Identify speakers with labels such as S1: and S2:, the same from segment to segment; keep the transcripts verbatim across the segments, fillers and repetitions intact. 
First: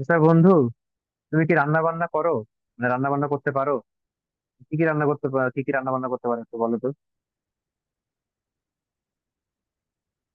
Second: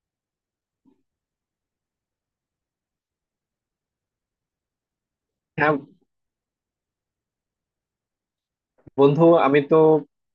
S1: আচ্ছা বন্ধু, তুমি কি রান্না বান্না করো? মানে রান্না বান্না করতে পারো? কি কি রান্না করতে পারো, কি কি
S2: হ্যাঁ
S1: রান্না বান্না করতে পারো একটু বলো তো।
S2: বন্ধু, আমি তো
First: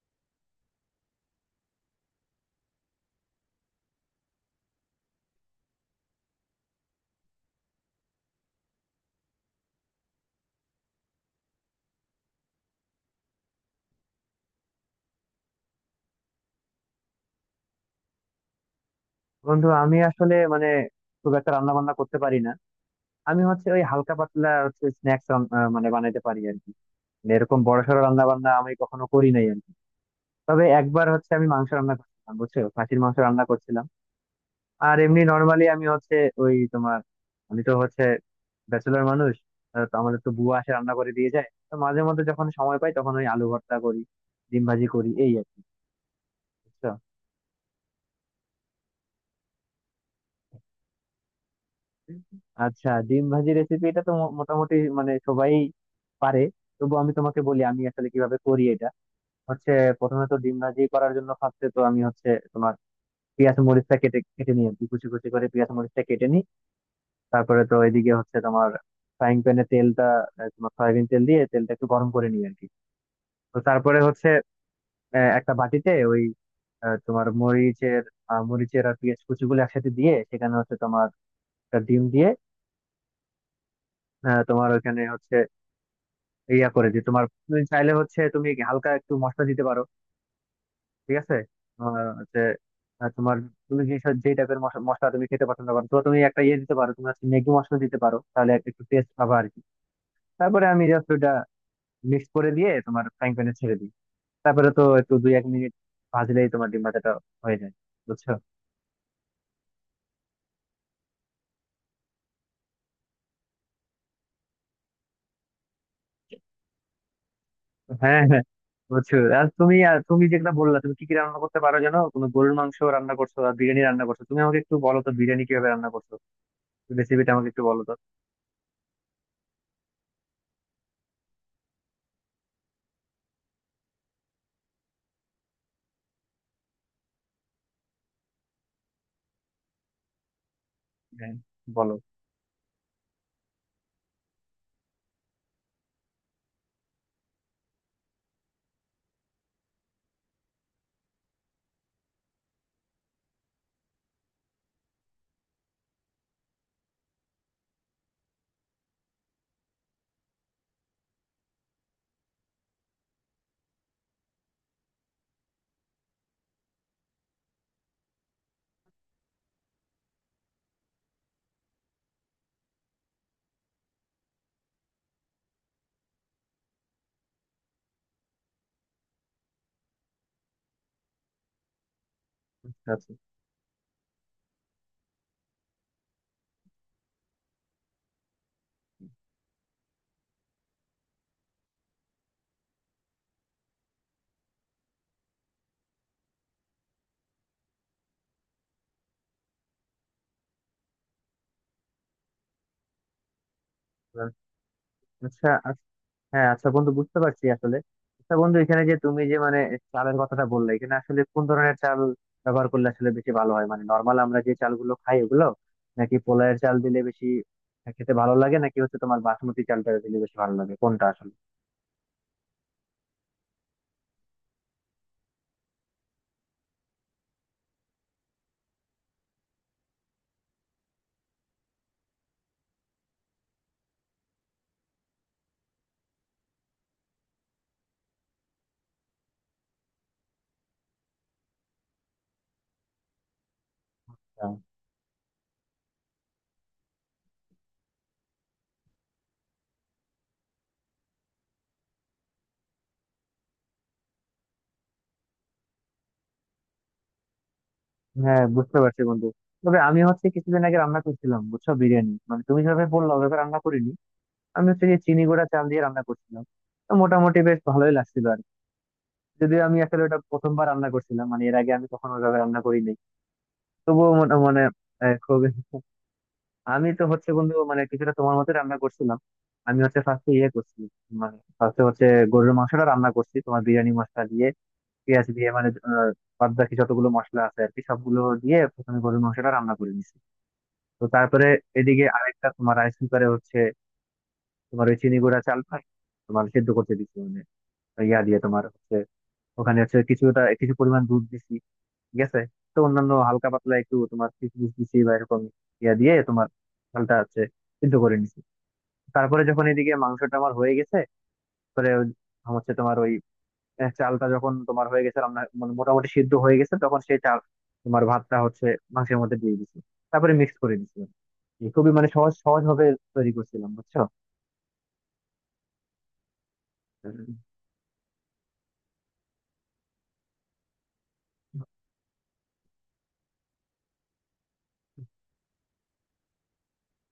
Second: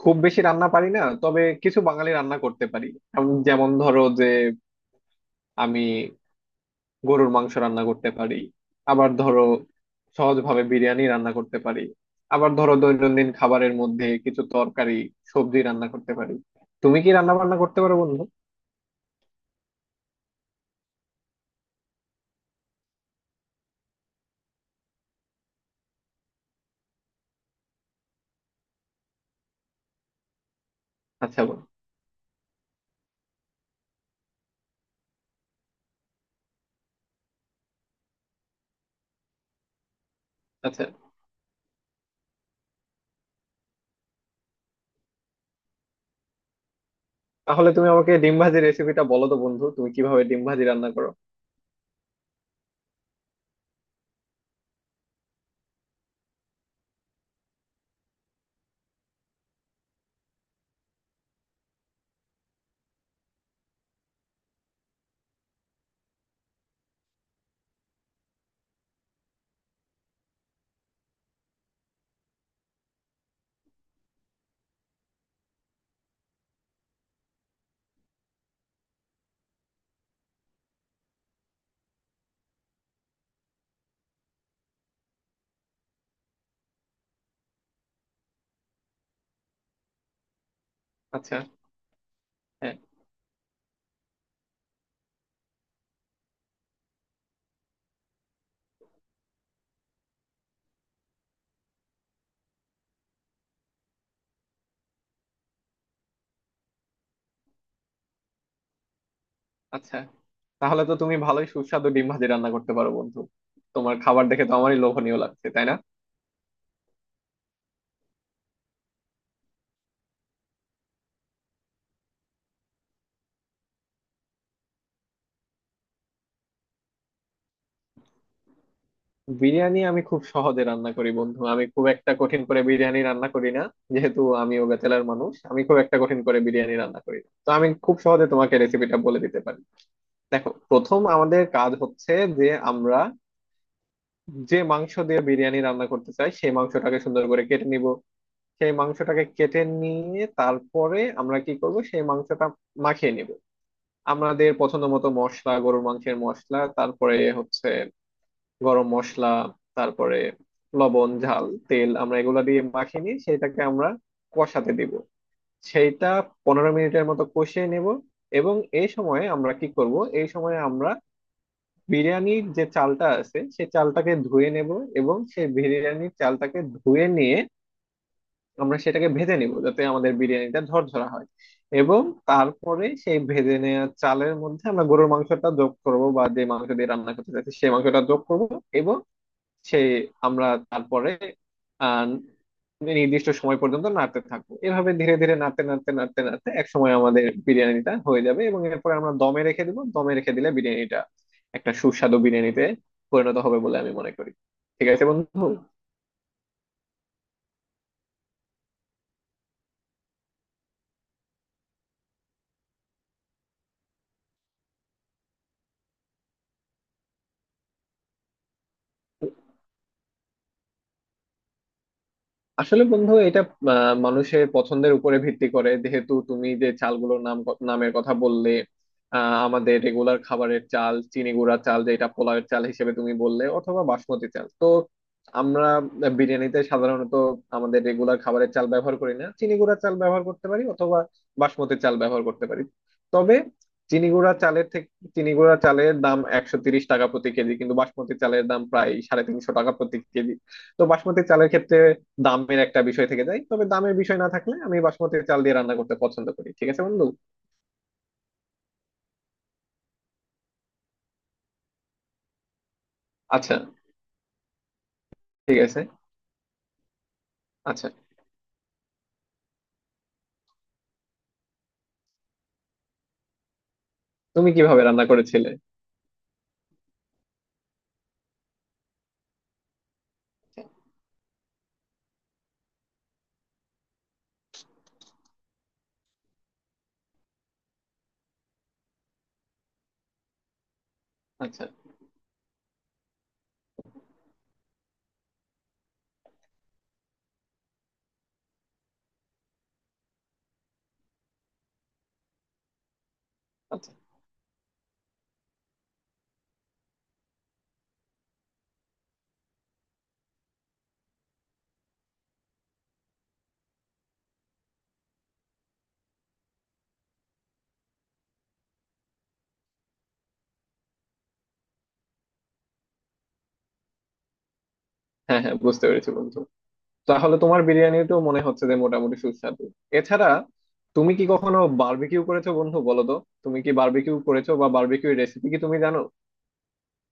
S2: খুব বেশি রান্না পারি না, তবে কিছু বাঙালি রান্না করতে পারি। আম- যেমন ধরো যে আমি গরুর মাংস রান্না করতে পারি। আবার ধরো সহজভাবে বিরিয়ানি রান্না করতে পারি। আবার ধরো দৈনন্দিন খাবারের মধ্যে কিছু তরকারি সবজি রান্না করতে পারি। তুমি কি রান্না বান্না করতে পারো বন্ধু?
S1: বন্ধু আমি আসলে মানে খুব একটা রান্না বান্না করতে পারি না। আমি হচ্ছে ওই হালকা পাতলা হচ্ছে স্ন্যাক্স মানে বানাইতে পারি আর কি। মানে এরকম বড়সড় রান্না বান্না আমি কখনো করি নাই আর কি। তবে একবার হচ্ছে
S2: আচ্ছা
S1: আমি
S2: বন্ধু।
S1: মাংস রান্না করছিলাম, বুঝছো, খাসির মাংস রান্না করছিলাম। আর এমনি নর্মালি আমি হচ্ছে ওই তোমার, আমি তো হচ্ছে ব্যাচেলর মানুষ, আহ, তো আমাদের তো বুয়া আসে
S2: আচ্ছা,
S1: রান্না করে দিয়ে যায়, তো মাঝে মধ্যে যখন সময় পাই তখন ওই আলু ভর্তা করি, ডিম ভাজি করি, এই আর কি। বুঝছো?
S2: তাহলে তুমি আমাকে ডিম ভাজির রেসিপিটা বলো তো বন্ধু, তুমি কিভাবে ডিম ভাজি রান্না করো?
S1: আচ্ছা, ডিম ভাজি রেসিপি এটা তো মো- মোটামুটি মানে সবাই পারে। তবু আমি তোমাকে বলি আমি আসলে কিভাবে করি এটা। হচ্ছে, প্রথমে তো ডিম ভাজি করার জন্য ফার্স্টে তো আমি হচ্ছে তোমার পেঁয়াজ মরিচটা কেটে কেটে নিই আর কি, কুচি কুচি করে পেঁয়াজ মরিচটা কেটে নিই। তারপরে তো এদিকে হচ্ছে তোমার ফ্রাইং প্যানে তেলটা আহ, তোমার সয়াবিন তেল দিয়ে তেলটা একটু গরম করে নিই আর কি। তো তারপরে হচ্ছে আহ, একটা বাটিতে ওই আহ, তোমার মরিচের আহ, মরিচের আর পেঁয়াজ কুচিগুলো একসাথে দিয়ে সেখানে হচ্ছে তোমার একটা ডিম দিয়ে আহ, তোমার ওখানে হচ্ছে ইয়া করে দিই তোমার। তুমি চাইলে হচ্ছে তুমি হালকা একটু মশলা দিতে পারো। ঠিক আছে?
S2: আচ্ছা।
S1: তোমার হচ্ছে
S2: হ্যাঁ।
S1: আহ, তোমার তুমি যে যে টাইপের মশলা তুমি খেতে পছন্দ করো, তো তুমি একটা ইয়ে দিতে পারো, তুমি হচ্ছে ম্যাগি মশলা দিতে পারো, তাহলে একটা একটু টেস্ট পাবা আর কি। তারপরে আমি জাস্ট ওটা মিক্স করে দিয়ে তোমার ফ্রাইং প্যানে ছেড়ে দিই। তারপরে তো একটু দুই এক মিনিট ভাজলেই তোমার ডিম ভাজাটা হয়ে যায়। বুঝছো?
S2: আচ্ছা, তাহলে তো তুমি ভালোই সুস্বাদু ডিম ভাজি রান্না করতে পারো বন্ধু। তোমার খাবার দেখে তো আমারই লোভনীয় লাগছে, তাই না?
S1: হ্যাঁ হ্যাঁ, বুঝছো, আর তুমি আর তুমি যেটা বললা, তুমি কি কি রান্না করতে পারো জানো, তুমি গরুর মাংস রান্না করছো আর বিরিয়ানি রান্না করছো, তুমি আমাকে একটু বলো তো বিরিয়ানি কিভাবে রান্না করছো, রেসিপিটা আমাকে একটু বলো তো।
S2: বিরিয়ানি আমি খুব সহজে রান্না করি বন্ধু, আমি খুব একটা কঠিন করে বিরিয়ানি রান্না করি না। যেহেতু আমিও ব্যাচেলার মানুষ, আমি খুব একটা কঠিন করে বিরিয়ানি রান্না করি না। তো আমি খুব সহজে তোমাকে রেসিপিটা বলে দিতে পারি। দেখো, প্রথম
S1: হ্যাঁ,
S2: আমাদের কাজ
S1: বলো।
S2: হচ্ছে যে আমরা যে মাংস দিয়ে বিরিয়ানি রান্না করতে চাই, সেই মাংসটাকে সুন্দর করে কেটে নিব। সেই মাংসটাকে কেটে নিয়ে তারপরে আমরা কি করব, সেই মাংসটা মাখিয়ে নিব আমাদের পছন্দ মতো মশলা, গরুর মাংসের মশলা, তারপরে হচ্ছে গরম মশলা, তারপরে লবণ, ঝাল, তেল। আমরা এগুলা দিয়ে মাখিয়ে নিয়ে সেটাকে আমরা কষাতে দিব। সেইটা পনেরো মিনিটের মতো কষিয়ে নেব। এবং এই সময়ে আমরা কি করব, এই সময়ে আমরা বিরিয়ানির যে চালটা আছে সেই চালটাকে ধুয়ে নেব। এবং সেই বিরিয়ানির চালটাকে ধুয়ে নিয়ে আমরা সেটাকে ভেজে নিব, যাতে আমাদের বিরিয়ানিটা ঝরঝরা হয়। এবং তারপরে
S1: আচ্ছা আচ্ছা।
S2: সেই ভেজে নেওয়া চালের মধ্যে আমরা গরুর মাংসটা যোগ করব, বা যে মাংস দিয়ে রান্না করতে চাইছি সেই মাংসটা যোগ করব। এবং সেই আমরা তারপরে আহ নির্দিষ্ট সময় পর্যন্ত নাড়তে থাকবো। এভাবে ধীরে ধীরে নাড়তে নাড়তে নাড়তে নাড়তে এক সময় আমাদের বিরিয়ানিটা হয়ে যাবে, এবং এরপরে আমরা দমে রেখে দিব। দমে রেখে দিলে বিরিয়ানিটা একটা সুস্বাদু বিরিয়ানিতে পরিণত হবে বলে আমি মনে করি।
S1: এবার-
S2: ঠিক আছে বন্ধু।
S1: আচ্ছা আচ্ছা, হ্যাঁ আচ্ছা বন্ধু, বুঝতে পারছি আসলে। আচ্ছা বন্ধু, এখানে যে তুমি যে মানে চালের কথাটা বললে, এখানে আসলে কোন ধরনের চাল ব্যবহার করলে আসলে বেশি ভালো হয়? মানে নর্মাল আমরা যে চালগুলো খাই ওগুলো, নাকি পোলাওয়ের চাল দিলে বেশি খেতে ভালো লাগে, নাকি হচ্ছে তোমার বাসমতি চালটা দিলে বেশি ভালো লাগে, কোনটা আসলে?
S2: আসলে বন্ধু, এটা আহ, মানুষের পছন্দের উপরে ভিত্তি করে। যেহেতু তুমি যে চালগুলোর নাম নামের কথা বললে, আহ, আমাদের রেগুলার খাবারের চাল, চিনি গুঁড়া চাল যেটা পোলাওয়ের চাল হিসেবে তুমি বললে, অথবা বাসমতি চাল। তো আমরা বিরিয়ানিতে সাধারণত আমাদের রেগুলার খাবারের চাল ব্যবহার করি না, চিনি গুঁড়া চাল ব্যবহার করতে পারি অথবা বাসমতি চাল ব্যবহার করতে পারি। তবে চিনি গুঁড়া
S1: হ্যাঁ
S2: চালের থেকে চিনি গুঁড়া চালের দাম একশো তিরিশ টাকা প্রতি কেজি, কিন্তু বাসমতি চালের দাম প্রায় সাড়ে তিনশো টাকা প্রতি কেজি। তো বাসমতি চালের ক্ষেত্রে দামের একটা বিষয় থেকে যায়, তবে দামের বিষয় না থাকলে আমি বাসমতি চাল দিয়ে রান্না করতে পছন্দ করি। ঠিক আছে বন্ধু।
S1: হ্যাঁ, বুঝতে পারছি বন্ধু। তবে আমি হচ্ছে কিছুদিন আগে রান্না করছিলাম, বুঝছো, বিরিয়ানি, মানে তুমি যেভাবে বললা ওভাবে
S2: আচ্ছা।
S1: রান্না করিনি। আমি হচ্ছে যে চিনি গুঁড়া
S2: ঠিক
S1: চাল
S2: আছে।
S1: দিয়ে রান্না করছিলাম। তো মোটামুটি বেশ
S2: আচ্ছা,
S1: ভালোই লাগছিল। যদিও আমি আসলে ওটা প্রথমবার রান্না করছিলাম, মানে এর আগে আমি কখনো ওইভাবে রান্না করি নাই। তবুও মনে
S2: তুমি
S1: মানে
S2: কিভাবে রান্না
S1: আহ,
S2: করেছিলে?
S1: খুবই আমি তো হচ্ছে বন্ধু মানে কিছুটা তোমার মতো রান্না করছিলাম। আমি হচ্ছে ফার্স্টে ইয়ে করছি, মানে ফার্স্টে হচ্ছে গরুর মাংসটা রান্না করছি তোমার বিরিয়ানি মশলা দিয়ে, পেঁয়াজ দিয়ে, মানে আহ, বাদ বাকি যতগুলো মশলা আছে আর কি সবগুলো দিয়ে প্রথমে গরুর মাংসটা রান্না করে নিছি। তো তারপরে
S2: আচ্ছা।
S1: এদিকে আরেকটা তোমার রাইস কুকারে হচ্ছে তোমার ওই চিনি গুঁড়া চালটা তোমার সেদ্ধ করতে দিচ্ছি, মানে ইয়া দিয়ে তোমার হচ্ছে ওখানে হচ্ছে কিছুটা কিছু পরিমাণ দুধ দিছি। ঠিক আছে? তো অন্যান্য হালকা পাতলা
S2: আচ্ছা।
S1: একটু তোমার কিশমিশ দিছি বা এরকম ইয়া দিয়ে তোমার ডালটা হচ্ছে সিদ্ধ করে নিছি। তারপরে যখন এদিকে মাংসটা আমার হয়ে গেছে, পরে ওই- হচ্ছে তোমার ওই আহ, চালটা যখন তোমার হয়ে গেছে রান্না, মানে মোটামুটি সিদ্ধ হয়ে গেছে, তখন সেই চাল তোমার ভাতটা হচ্ছে মাংসের মধ্যে দিয়ে দিছি, তারপরে মিক্স করে দিছি। এই খুবই মানে সহজ সহজ ভাবে তৈরি করছিলাম, বুঝছো।
S2: হ্যাঁ হ্যাঁ, বুঝতে পেরেছি বন্ধু। তাহলে তোমার বিরিয়ানিটাও মনে হচ্ছে যে মোটামুটি সুস্বাদু। এছাড়া তুমি কি কখনো বারবিকিউ করেছো বন্ধু, বলো তো? তুমি কি বারবিকিউ করেছো, বা বারবিকিউ রেসিপি কি তুমি জানো?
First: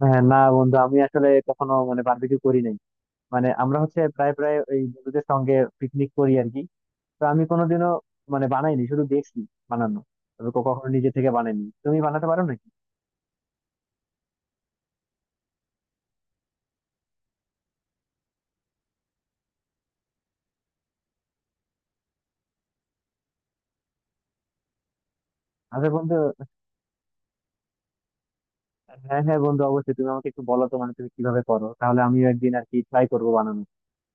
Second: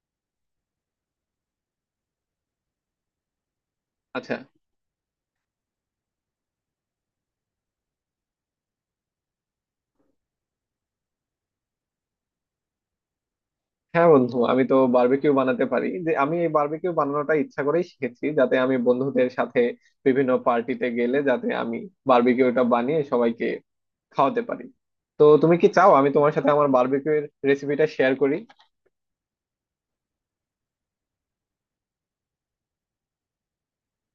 S1: হ্যাঁ না বন্ধু, আমি আসলে কখনো মানে বারবিকিউ করি নাই। মানে আমরা হচ্ছে প্রায়
S2: আচ্ছা।
S1: প্রায় ওই বন্ধুদের সঙ্গে পিকনিক করি আর কি। তো আমি কোনোদিনও মানে বানাইনি, শুধু দেখছি বানানো। তবে কো- কখনো নিজে থেকে বানাইনি। তুমি বানাতে পারো নাকি?
S2: হ্যাঁ বন্ধু, আমি তো বারবিকিউ বানাতে পারি। যে আমি এই বারবিকিউ বানানোটা ইচ্ছা করেই শিখেছি, যাতে আমি বন্ধুদের সাথে বিভিন্ন পার্টিতে গেলে যাতে আমি বারবিকিউটা বানিয়ে সবাইকে খাওয়াতে পারি। তো তুমি কি
S1: আচ্ছা
S2: চাও আমি
S1: বন্ধু,
S2: তোমার সাথে আমার বারবিকিউ এর রেসিপিটা শেয়ার করি?
S1: হ্যাঁ হ্যাঁ বন্ধু, অবশ্যই। তুমি আমাকে একটু বলো তো মানে তুমি কিভাবে করো, তাহলে আমিও একদিন আর কি ট্রাই করবো বানানো।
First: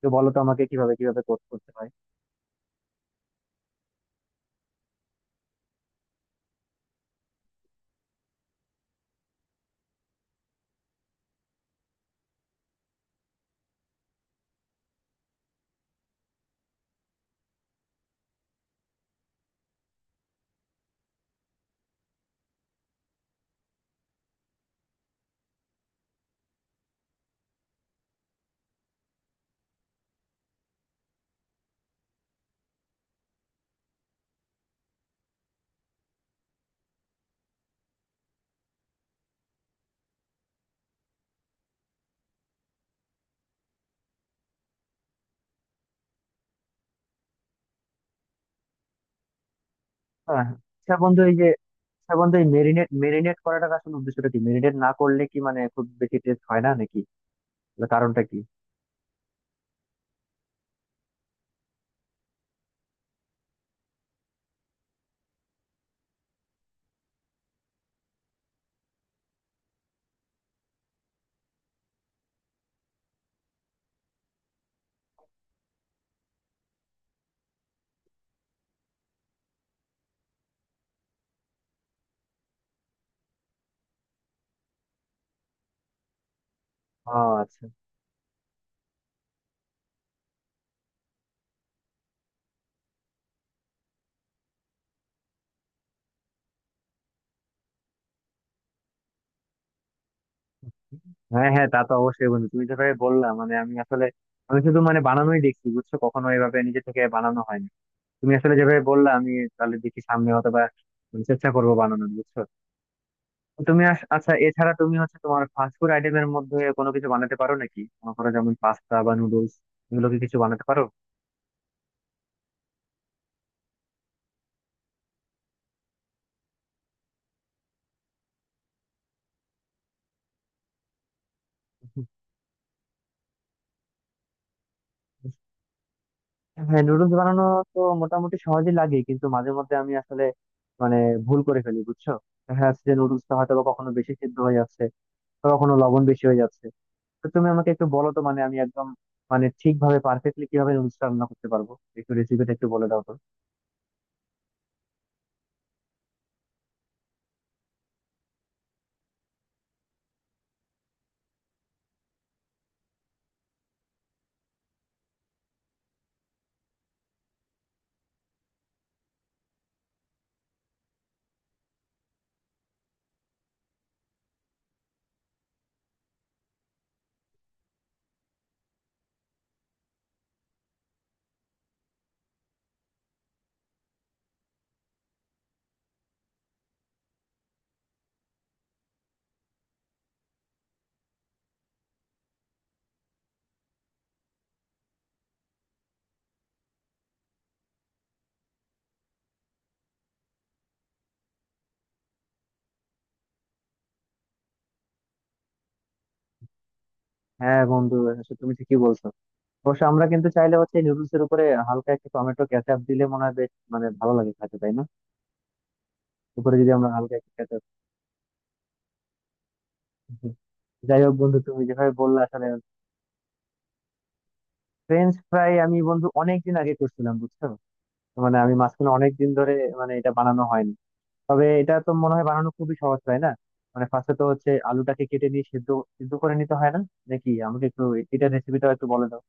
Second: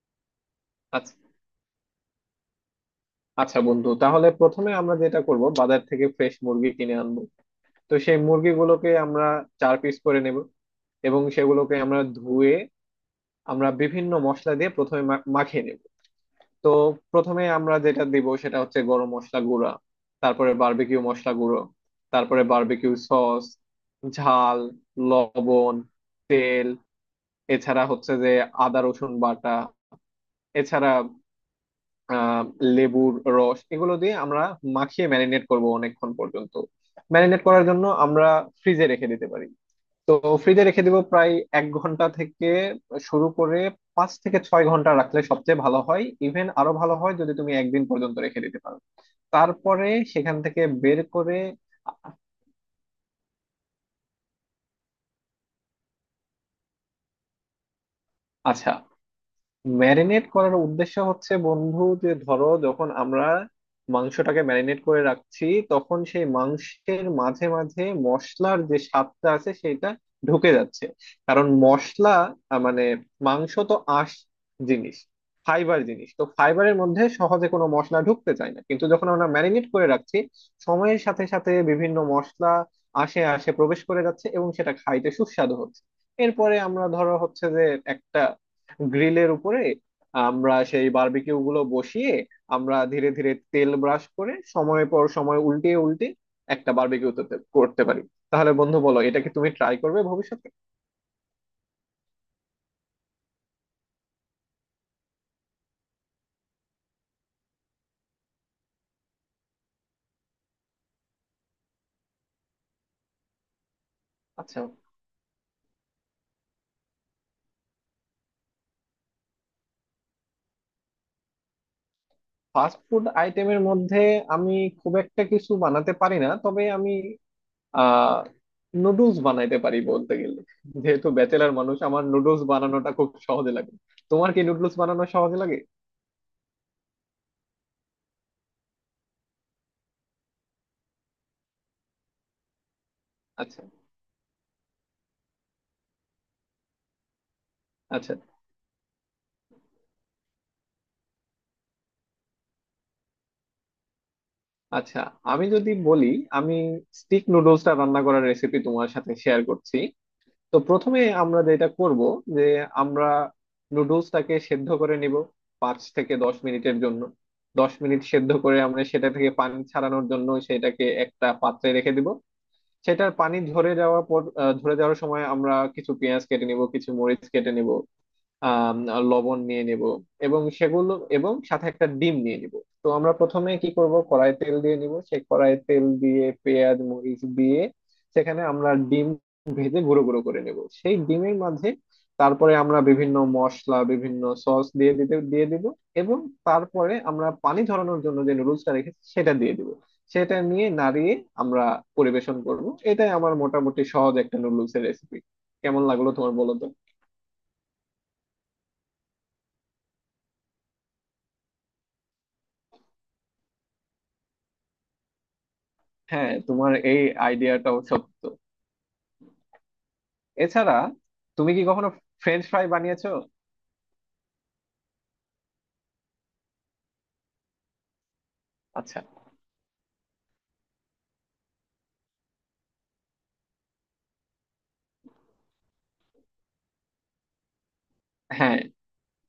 S1: তো বলো তো আমাকে কিভাবে
S2: আচ্ছা।
S1: কিভাবে কর- করতে হয়।
S2: আচ্ছা বন্ধু, তাহলে প্রথমে আমরা যেটা করব, বাজার থেকে ফ্রেশ মুরগি কিনে আনবো। তো সেই মুরগিগুলোকে আমরা চার পিস করে নেব। এবং সেগুলোকে আমরা ধুয়ে আমরা বিভিন্ন মশলা দিয়ে প্রথমে মা- মাখিয়ে নেব। তো প্রথমে আমরা যেটা দিব সেটা হচ্ছে গরম মশলা গুঁড়া, তারপরে বারবিকিউ মশলা গুঁড়ো, তারপরে বারবিকিউ সস, ঝাল, লবণ, তেল, এছাড়া হচ্ছে যে আদা রসুন বাটা, এছাড়া আহ লেবুর রস। এগুলো দিয়ে আমরা মাখিয়ে ম্যারিনেট করব অনেকক্ষণ পর্যন্ত। ম্যারিনেট করার জন্য আমরা ফ্রিজে রেখে দিতে পারি। তো ফ্রিজে রেখে দিব প্রায় এক ঘন্টা থেকে শুরু করে পাঁচ থেকে ছয় ঘন্টা রাখলে সবচেয়ে ভালো হয়। ইভেন আরো ভালো হয় যদি তুমি একদিন পর্যন্ত রেখে দিতে পারো। তারপরে সেখান
S1: হ্যাঁ হ্যাঁ।
S2: থেকে
S1: আচ্ছা
S2: বের
S1: বন্ধু, এই
S2: করে
S1: যে আচ্ছা
S2: আ-
S1: বন্ধু, এই মেরিনেট মেরিনেট করাটার আসলে উদ্দেশ্যটা কি? মেরিনেট না করলে কি মানে খুব বেশি টেস্ট হয় না নাকি? তাহলে কারণটা কি?
S2: আচ্ছা, ম্যারিনেট করার উদ্দেশ্য হচ্ছে বন্ধু, যে ধরো যখন আমরা মাংসটাকে ম্যারিনেট করে রাখছি, তখন সেই মাংসের মাঝে মাঝে মশলার যে স্বাদটা আছে সেটা ঢুকে যাচ্ছে। কারণ মশলা আহ, মানে মাংস তো আঁশ জিনিস, ফাইবার জিনিস। তো ফাইবারের মধ্যে সহজে কোনো মশলা ঢুকতে চায় না, কিন্তু যখন আমরা ম্যারিনেট করে রাখছি, সময়ের সাথে সাথে বিভিন্ন মশলা আসে আসে প্রবেশ করে যাচ্ছে, এবং সেটা খাইতে সুস্বাদু হচ্ছে। এরপরে আমরা
S1: ও,
S2: ধরো হচ্ছে যে
S1: আচ্ছা।
S2: একটা গ্রিলের উপরে আমরা সেই বারবিকিউ গুলো বসিয়ে আমরা ধীরে ধীরে তেল ব্রাশ করে সময় পর সময় উল্টিয়ে উল্টে একটা বারবিকিউ করতে পারি। তাহলে বন্ধু বলো, এটা কি তুমি ট্রাই করবে ভবিষ্যতে?
S1: হ্যাঁ হ্যাঁ, তা তো অবশ্যই বন্ধু, তুমি যেভাবে বললা, মানে আমি আসলে আমি শুধু মানে বানানোই দেখছি, বুঝছো, কখনো এভাবে নিজে থেকে বানানো হয়নি। তুমি আসলে যেভাবে বললা আমি তাহলে দেখি সামনে হয়তো বা মানে চেষ্টা করবো বানানোর, বুঝছো। তো তুমি আস- আচ্ছা,
S2: আচ্ছা,
S1: এছাড়া তুমি হচ্ছে তোমার ফাস্ট ফুড আইটেমের মধ্যে কোনো কিছু বানাতে পারো নাকি? মনে করো যেমন পাস্তা বা নুডলস, এগুলো কি কিছু বানাতে পারো?
S2: ফাস্ট ফুড আইটেমের মধ্যে আমি খুব একটা কিছু বানাতে পারি না, তবে আমি আহ নুডলস বানাইতে পারি বলতে গেলে। যেহেতু ব্যাচেলার মানুষ, আমার নুডলস বানানোটা খুব সহজে লাগে। তোমার কি নুডলস বানানো সহজ লাগে?
S1: হ্যাঁ, নুডলস বানানো তো মোটামুটি সহজই লাগে, কিন্তু মাঝে মধ্যে আমি আসলে মানে ভুল করে ফেলি, বুঝছো। দেখা যাচ্ছে যে নুডলসটা হয়তো
S2: আচ্ছা।
S1: বা কখনো বেশি সিদ্ধ হয়ে যাচ্ছে, বা কখনো লবণ বেশি হয়ে যাচ্ছে। তো তুমি আমাকে একটু বলো
S2: আচ্ছা।
S1: তো মানে আমি একদম মানে ঠিকভাবে পারফেক্টলি কিভাবে নুডলসটা রান্না করতে পারবো, একটু রেসিপিটা একটু বলে দাও তো।
S2: আচ্ছা, আমি যদি বলি, আমি স্টিক নুডলসটা রান্না করার রেসিপি তোমার সাথে শেয়ার করছি। তো প্রথমে আমরা যেটা করব যে আমরা নুডলসটাকে সেদ্ধ করে নিব পাঁচ থেকে দশ মিনিটের জন্য। দশ মিনিট সেদ্ধ করে আমরা সেটা থেকে পানি ছাড়ানোর জন্য সেটাকে একটা পাত্রে রেখে দিব। সেটার পানি ঝরে যাওয়ার পর আহ, ঝরে যাওয়ার সময় আমরা কিছু পেঁয়াজ কেটে নিব, কিছু মরিচ কেটে নিব, আহ লবণ নিয়ে নেব, এবং সেগুলো এবং সাথে একটা ডিম নিয়ে নিব। তো আমরা প্রথমে কি করব, কড়াই তেল দিয়ে নিব, সেই কড়াই তেল দিয়ে পেঁয়াজ মরিচ দিয়ে সেখানে আমরা ডিম ভেজে গুঁড়ো গুঁড়ো করে নেব সেই ডিমের মাঝে। তারপরে আমরা বিভিন্ন মশলা বিভিন্ন সস দিয়ে দিতে দিয়ে দিব। এবং তারপরে আমরা পানি ঝরানোর জন্য যে নুডলসটা রেখেছি সেটা দিয়ে দিব। সেটা নিয়ে নাড়িয়ে আমরা পরিবেশন করব। এটাই আমার মোটামুটি সহজ একটা নুডলসের রেসিপি। কেমন লাগলো তোমার, বলো তো?
S1: হ্যাঁ বন্ধু, আসলে তুমি ঠিকই বলছো। অবশ্য আমরা কিন্তু চাইলে হচ্ছে নুডলস এর উপরে হালকা একটু টমেটো কেচাপ দিলে মনে হয় বেশ মানে ভালো লাগে খেতে, তাই না?
S2: হ্যাঁ,
S1: উপরে যদি
S2: তোমার
S1: আমরা
S2: এই
S1: হালকা একটু কেচাপ,
S2: আইডিয়াটাও সত্য। এছাড়া
S1: যাই হোক বন্ধু
S2: তুমি
S1: তুমি
S2: কি কখনো
S1: যেভাবে বললে
S2: ফ্রেঞ্চ
S1: আসলে,
S2: ফ্রাই বানিয়েছো?
S1: ফ্রেঞ্চ ফ্রাই আমি বন্ধু অনেকদিন আগে করছিলাম, বুঝছো। তো মানে আমি মাঝখানে
S2: আচ্ছা।
S1: অনেকদিন ধরে মানে এটা বানানো হয়নি। তবে এটা তো মনে হয় বানানো খুবই সহজ, তাই না? মানে ফার্স্টে তো হচ্ছে আলুটাকে কেটে নিয়ে সিদ্ধ সিদ্ধ করে নিতে হয় না নাকি? আমাকে একটু এটা
S2: হ্যাঁ।
S1: রেসিপিটা একটু বলে দাও।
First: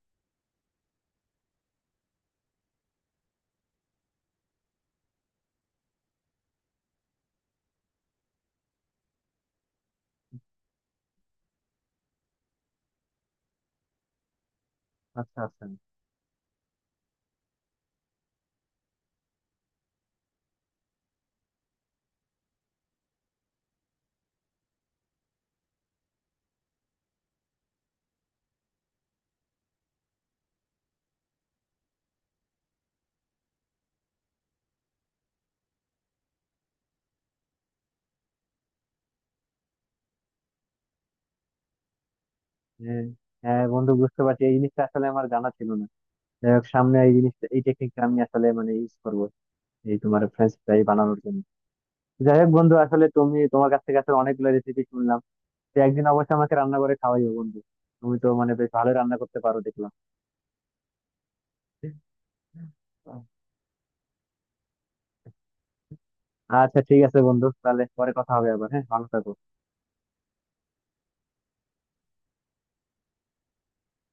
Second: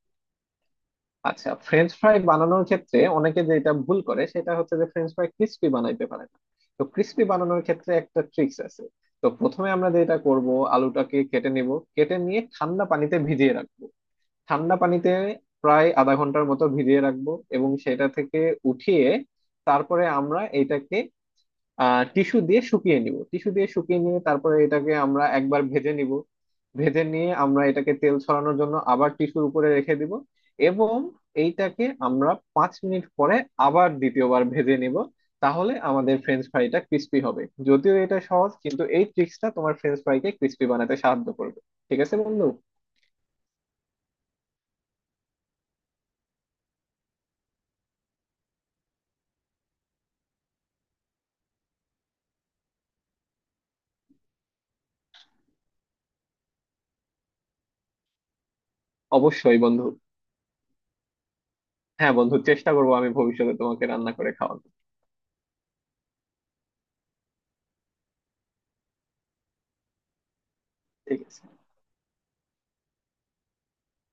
S2: আচ্ছা, ফ্রেঞ্চ ফ্রাই বানানোর ক্ষেত্রে অনেকে যেটা ভুল করে সেটা হচ্ছে যে ফ্রেঞ্চ ফ্রাই ক্রিস্পি বানাইতে পারে না। তো ক্রিস্পি বানানোর ক্ষেত্রে একটা ট্রিক্স আছে। তো প্রথমে আমরা যেটা করব, আলুটাকে কেটে নিব, কেটে নিয়ে ঠান্ডা পানিতে ভিজিয়ে রাখবো। ঠান্ডা পানিতে
S1: আচ্ছা আচ্ছা।
S2: প্রায় আধা ঘন্টার মতো ভিজিয়ে রাখবো। এবং সেটা থেকে উঠিয়ে তারপরে আমরা এটাকে আহ টিস্যু দিয়ে শুকিয়ে নিব। টিস্যু দিয়ে শুকিয়ে নিয়ে তারপরে এটাকে আমরা একবার ভেজে নিব। ভেজে নিয়ে আমরা এটাকে তেল ছড়ানোর জন্য আবার টিস্যুর উপরে রেখে দিব। এবং এইটাকে আমরা পাঁচ মিনিট পরে আবার দ্বিতীয়বার ভেজে নিব। তাহলে আমাদের ফ্রেঞ্চ ফ্রাইটা ক্রিস্পি হবে। যদিও এটা সহজ, কিন্তু এই ট্রিক্সটা তোমার ফ্রেঞ্চ ফ্রাইকে ক্রিস্পি বানাতে সাহায্য করবে। ঠিক আছে বন্ধু।
S1: হ্যাঁ হ্যাঁ বন্ধু, বুঝতে পারছি, এই জিনিসটা আসলে আমার জানা ছিল না। যাই হোক, সামনে এই জিনিসটা এই টেকনিকটা আমি আসলে মানে ইউজ করবো, এই তোমার ফ্রেঞ্চ ফ্রাই বানানোর জন্য। যাই হোক বন্ধু, আসলে তুমি তোমার কাছ থেকে আসলে অনেকগুলো রেসিপি শুনলাম। তো একদিন অবশ্যই আমাকে রান্না করে খাওয়াইও বন্ধু, তুমি তো মানে বেশ ভালো রান্না করতে পারো
S2: অবশ্যই বন্ধু।
S1: দেখলাম।
S2: হ্যাঁ বন্ধু, চেষ্টা করবো, আমি ভবিষ্যতে তোমাকে রান্না করে খাওয়াবো।
S1: আচ্ছা ঠিক আছে বন্ধু, তাহলে পরে কথা হবে আবার। হ্যাঁ, ভালো থাকো।
S2: ঠিক আছে।